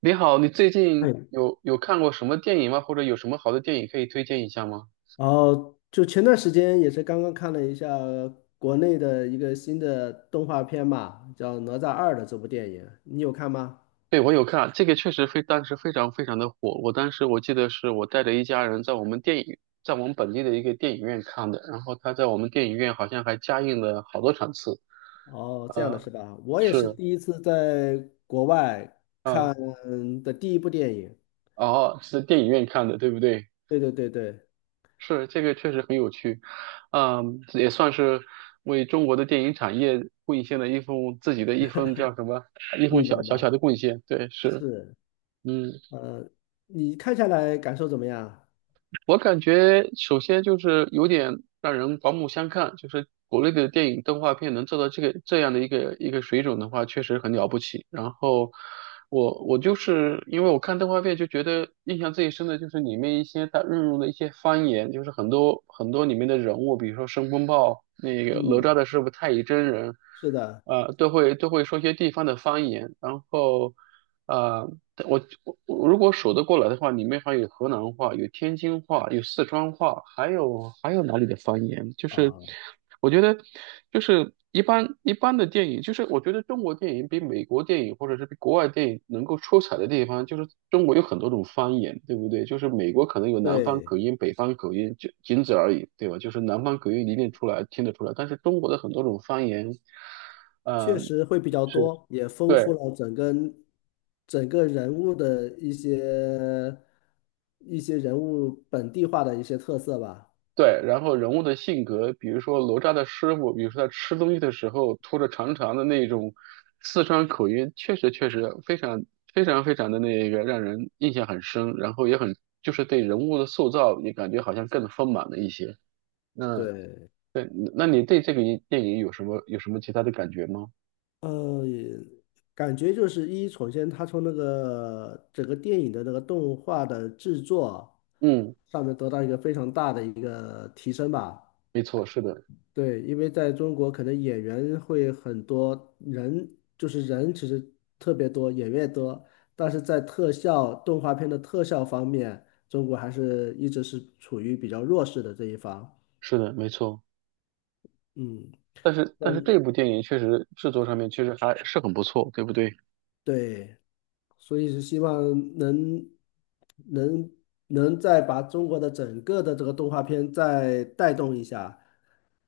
你好，你最近哎，有看过什么电影吗？或者有什么好的电影可以推荐一下吗？然后就前段时间也是刚刚看了一下国内的一个新的动画片嘛，叫《哪吒二》的这部电影，你有看吗？对，我有看，这个确实非当时非常非常的火。我当时我记得是我带着一家人在我们本地的一个电影院看的，然后他在我们电影院好像还加映了好多场次。哦，这样的呃，是吧？我也是，是第一次在国外嗯、看的第一部电影。哦，是在电影院看的，对不对？对对对对，是，这个确实很有趣，嗯，也算是为中国的电影产业贡献了一份自己的一份叫什么一份力小量小小吧，的贡献。对，是，是，嗯。呃，你看下来感受怎么样？我感觉首先就是有点让人刮目相看，就是国内的电影动画片能做到这样的一个水准的话，确实很了不起。然后我就是因为我看动画片就觉得印象最深的就是里面一些它运用的一些方言，就是很多里面的人物，比如说申公豹、那个哪吒嗯，的师傅太乙真人，是的，都会说一些地方的方言，然后。呃，但我如果数得过来的话，里面还有河南话，有天津话，有四川话，还有哪里的方言？就是啊，我觉得，就是一般的电影，就是我觉得中国电影比美国电影或者是比国外电影能够出彩的地方，就是中国有很多种方言，对不对？就是美国可能有南方对，口音、北方口音，就仅此而已，对吧？就是南方口音你一定出来听得出来，但是中国的很多种方言，呃，确实会比较是。多，也丰富对。了整个整个人物的一些一些人物本地化的一些特色吧。对，然后人物的性格，比如说哪吒的师傅，比如说他吃东西的时候拖着长长的那种四川口音，确实非常非常的那个让人印象很深，然后也很就是对人物的塑造也感觉好像更丰满了一些。那对，对，那你对这个电影有什么其他的感觉吗？也感觉就是一，首先它从那个整个电影的那个动画的制作嗯，上面得到一个非常大的一个提升吧。没错，是的，对，因为在中国可能演员会很多人，就是人其实特别多，演员也多，但是在特效动画片的特效方面，中国还是一直是处于比较弱势的这一方。是的，没错。嗯，但是嗯这部电影确实制作上面确实还是很不错，对不对？对，所以是希望能能能再把中国的整个的这个动画片再带动一下。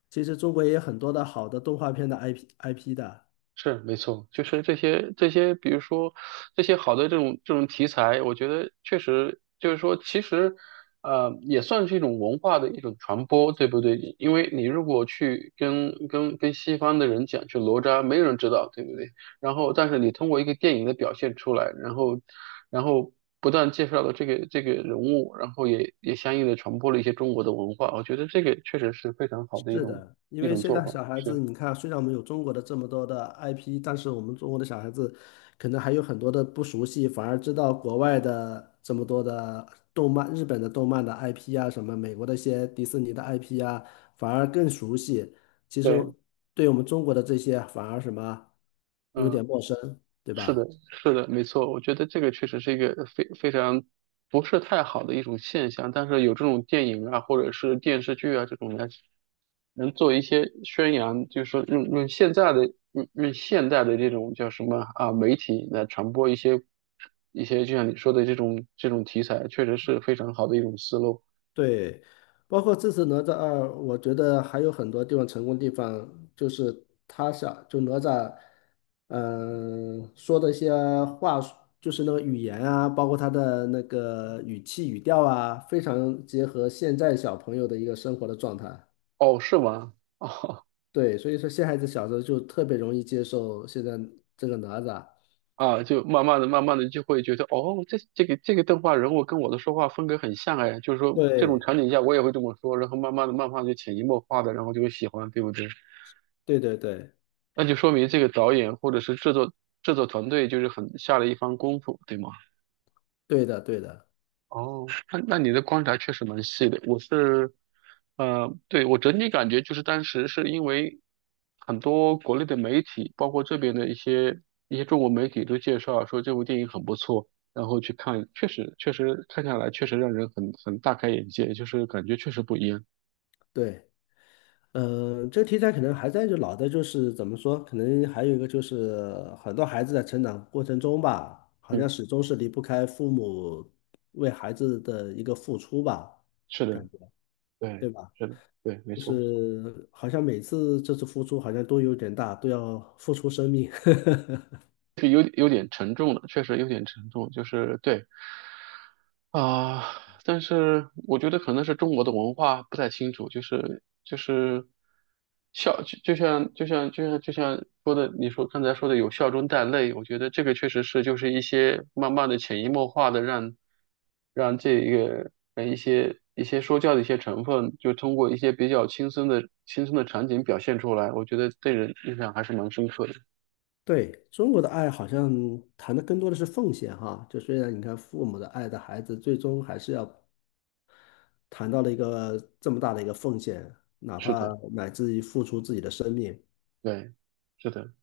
其实中国也有很多的好的动画片的 IP 的。是没错，就是这些，比如说这些好的这种题材，我觉得确实就是说，其实也算是一种文化的一种传播，对不对？因为你如果去跟西方的人讲去哪吒，没有人知道，对不对？然后，但是你通过一个电影的表现出来，然后不断介绍了这个人物，然后也相应的传播了一些中国的文化，我觉得这个确实是非常好的是的，因一为种现做在法，小孩是子，你看，虽然我们有中国的这么多的 IP,但是我们中国的小孩子可能还有很多的不熟悉，反而知道国外的这么多的动漫，日本的动漫的 IP 啊，什么美国的一些迪士尼的 IP 啊，反而更熟悉。其实对，对我们中国的这些反而什么有嗯。点陌生，对是吧？的，是的，没错，我觉得这个确实是一个非常不是太好的一种现象，但是有这种电影啊，或者是电视剧啊这种来能做一些宣扬，就是说用现在的用现在的这种叫什么啊媒体来传播一些一些就像你说的这种题材，确实是非常好的一种思路。对，包括这次哪吒二，我觉得还有很多地方成功的地方，就是他想就哪吒，嗯、说的一些话术就是那个语言啊，包括他的那个语气语调啊，非常结合现在小朋友的一个生活的状态。哦，是吗？对，所以说现孩子小时候就特别容易接受现在这个哪吒。啊，就慢慢的就会觉得，哦，这个动画人物跟我的说话风格很像哎，就是说这种对，场景下我也会这么说，然后慢慢的就潜移默化的，然后就会喜欢，对不对？对对对，那就说明这个导演或者是制作团队就是很下了一番功夫，对吗？对的，对的，哦，那你的观察确实蛮细的。我是，呃，对，我整体感觉就是当时是因为很多国内的媒体，包括这边的一些中国媒体都介绍说这部电影很不错，然后去看，确实看下来确实让人很大开眼界，就是感觉确实不一样。对。嗯，这个题材可能还在就老的，就是怎么说，可能还有一个就是很多孩子在成长过程中吧，好像嗯，始终是离不开父母为孩子的一个付出吧，是的，感觉，对，对吧？是的，对，没就错，是好像每次这次付出好像都有点大，都要付出生命。是有点沉重的，确实有点沉重，就是对。啊，但是我觉得可能是中国的文化不太清楚，就是孝，就像说的，刚才说的有笑中带泪，我觉得这个确实是就是一些慢慢的潜移默化的让让这一个一些说教的一些成分，就通过一些比较轻松的场景表现出来，我觉得对人印象还是蛮深刻的。对，中国的爱好像谈的更多的是奉献哈，就虽然你看父母的爱的孩子，最终还是要谈到了一个这么大的一个奉献，哪是怕的，乃至于付出自己的生命，对，是的。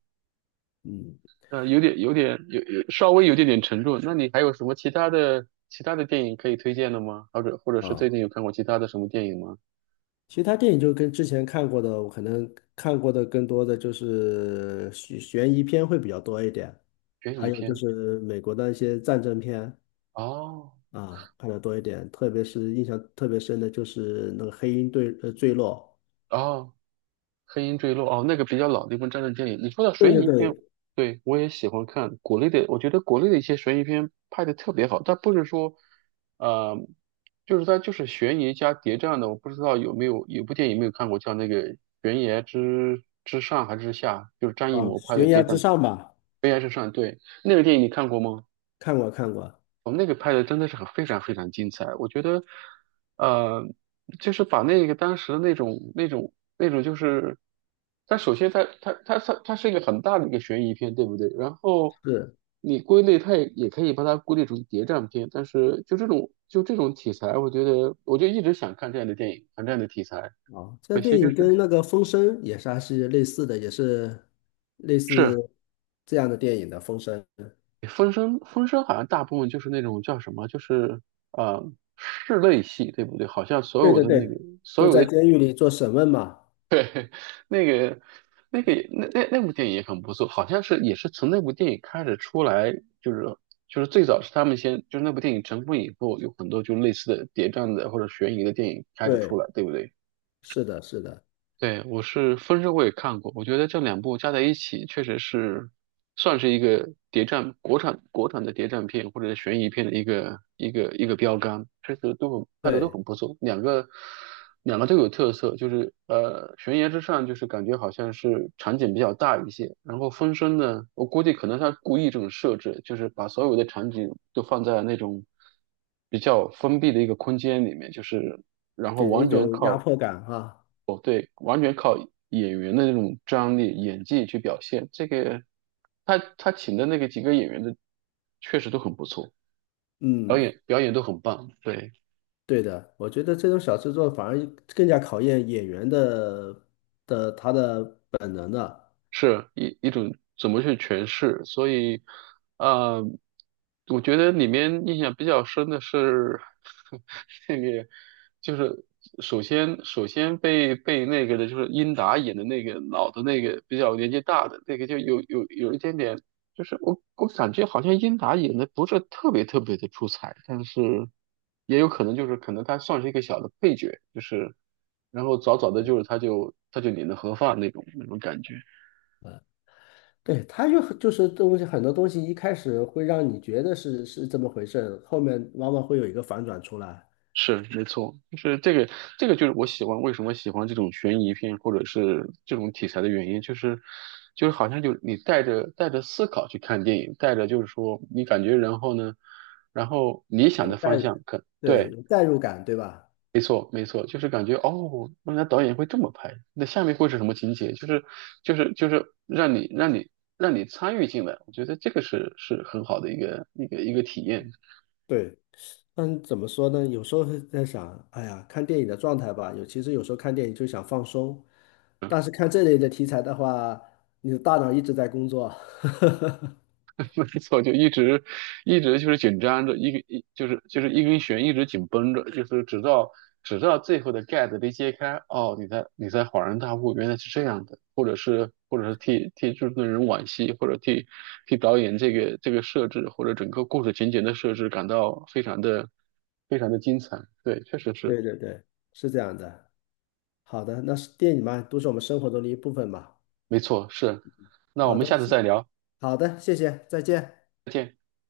嗯有稍微有点点沉重。那你还有什么其他的电影可以推荐的吗？或者是最啊，近有看过其他的什么电影吗？其实他电影就跟之前看过的，我可能看过的更多的就是悬疑片会比较多一点，悬疑还有就片？是美国的一些战争片哦啊，看的多一点，特别是印象特别深的就是那个《黑鹰坠坠落》，哦，黑鹰坠落哦，那个比较老的一部战争电影。你说到对悬对疑片，对，对，我也喜欢看国内的，我觉得国内的一些悬疑片拍的特别好，但不是说，呃，就是它就是悬疑加谍战的。我不知道有没有有部电影没有看过，叫那个《悬崖之上还是之下》，就是张艺啊，谋拍的悬崖谍战之上吧，《悬崖之上》。对，那个电影你看过吗？看过看过，我们那个拍的真的是非常非常精彩，我觉得，呃，就是把那个当时的那种就是，它首先它是一个很大的一个悬疑片，对不对？然后是。你归类，它也可以把它归类成谍战片，但是就这种题材，我觉得我就一直想看这样的电影，看这样的题材，哦，这可电惜就影是跟那个《风声》也是还是类似的，也是类似是这样的电影的《风声》。《风声》，《风声》好像大部分就是那种叫什么，就是呃室内戏，对不对？好像所对有对的那个对，所都有在的。监狱里做审问嘛。对，那个、那个也、那部电影也很不错，好像是也是从那部电影开始出来，就是就是最早是他们先，就是那部电影成功以后，有很多就类似的谍战的或者悬疑的电影开始出来，对，对不对？是的，是的，对，我是《风声》我也看过，我觉得这两部加在一起，确实是算是一个国产的谍战片或者是悬疑片的一个一个标杆，确实都拍的都对，很不错，两个都有特色，就是呃悬崖之上就是感觉好像是场景比较大一些，然后《风声》呢，我估计可能他故意这种设置，就是把所有的场景都放在那种比较封闭的一个空间里面，就是。然给后人一种压迫感哈。完全靠演员的那种张力、演技去表现。这个他请的那个几个演员的确实都很不错，嗯，表演都很棒。对。对的，我觉得这种小制作反而更加考验演员的的他的本能的。是一种怎么去诠释，所以，呃，我觉得里面印象比较深的是 那个，就是首先被那个的就是英达演的那个老的那个比较年纪大的那个就有一点点，就是我感觉好像英达演的不是特别的出彩，但是也有可能就是可能他算是一个小的配角，就是然后早早的他就领了盒饭那种感觉。呃对，他就就是东西很多东西一开始会让你觉得是这么回事，后面往往会有一个反转出来。是没错，这个就是我喜欢，为什么喜欢这种悬疑片或者是这种题材的原因，就是，就是好像就你带着思考去看电影，带着就是说你感觉，然后呢，然后你想有的方代，向可对，对，有代入感，对吧？没错，就是感觉哦，原来导演会这么拍，那下面会是什么情节？就是让你让你参与进来，我觉得这个是很好的一个一个体验。对，但怎么说呢？有时候会在想，哎呀，看电影的状态吧，有其实有时候看电影就想放松，但是看这类的题材的话，你的大脑一直在工作。没错，就一直一直就是紧张着，一根一就是一根弦一直紧绷着，就是直到最后的盖子被揭开，哦，你才恍然大悟，原来是这样的，或者是替制作人惋惜，或者替导演这个设置或者整个故事情节的设置感到非常的精彩，对，确实是，对对对，是这样的。好的，那是电影嘛，都是我们生活中的一部分嘛。没错，是，那我好们的，下次再聊，好的，谢谢，再见。再见。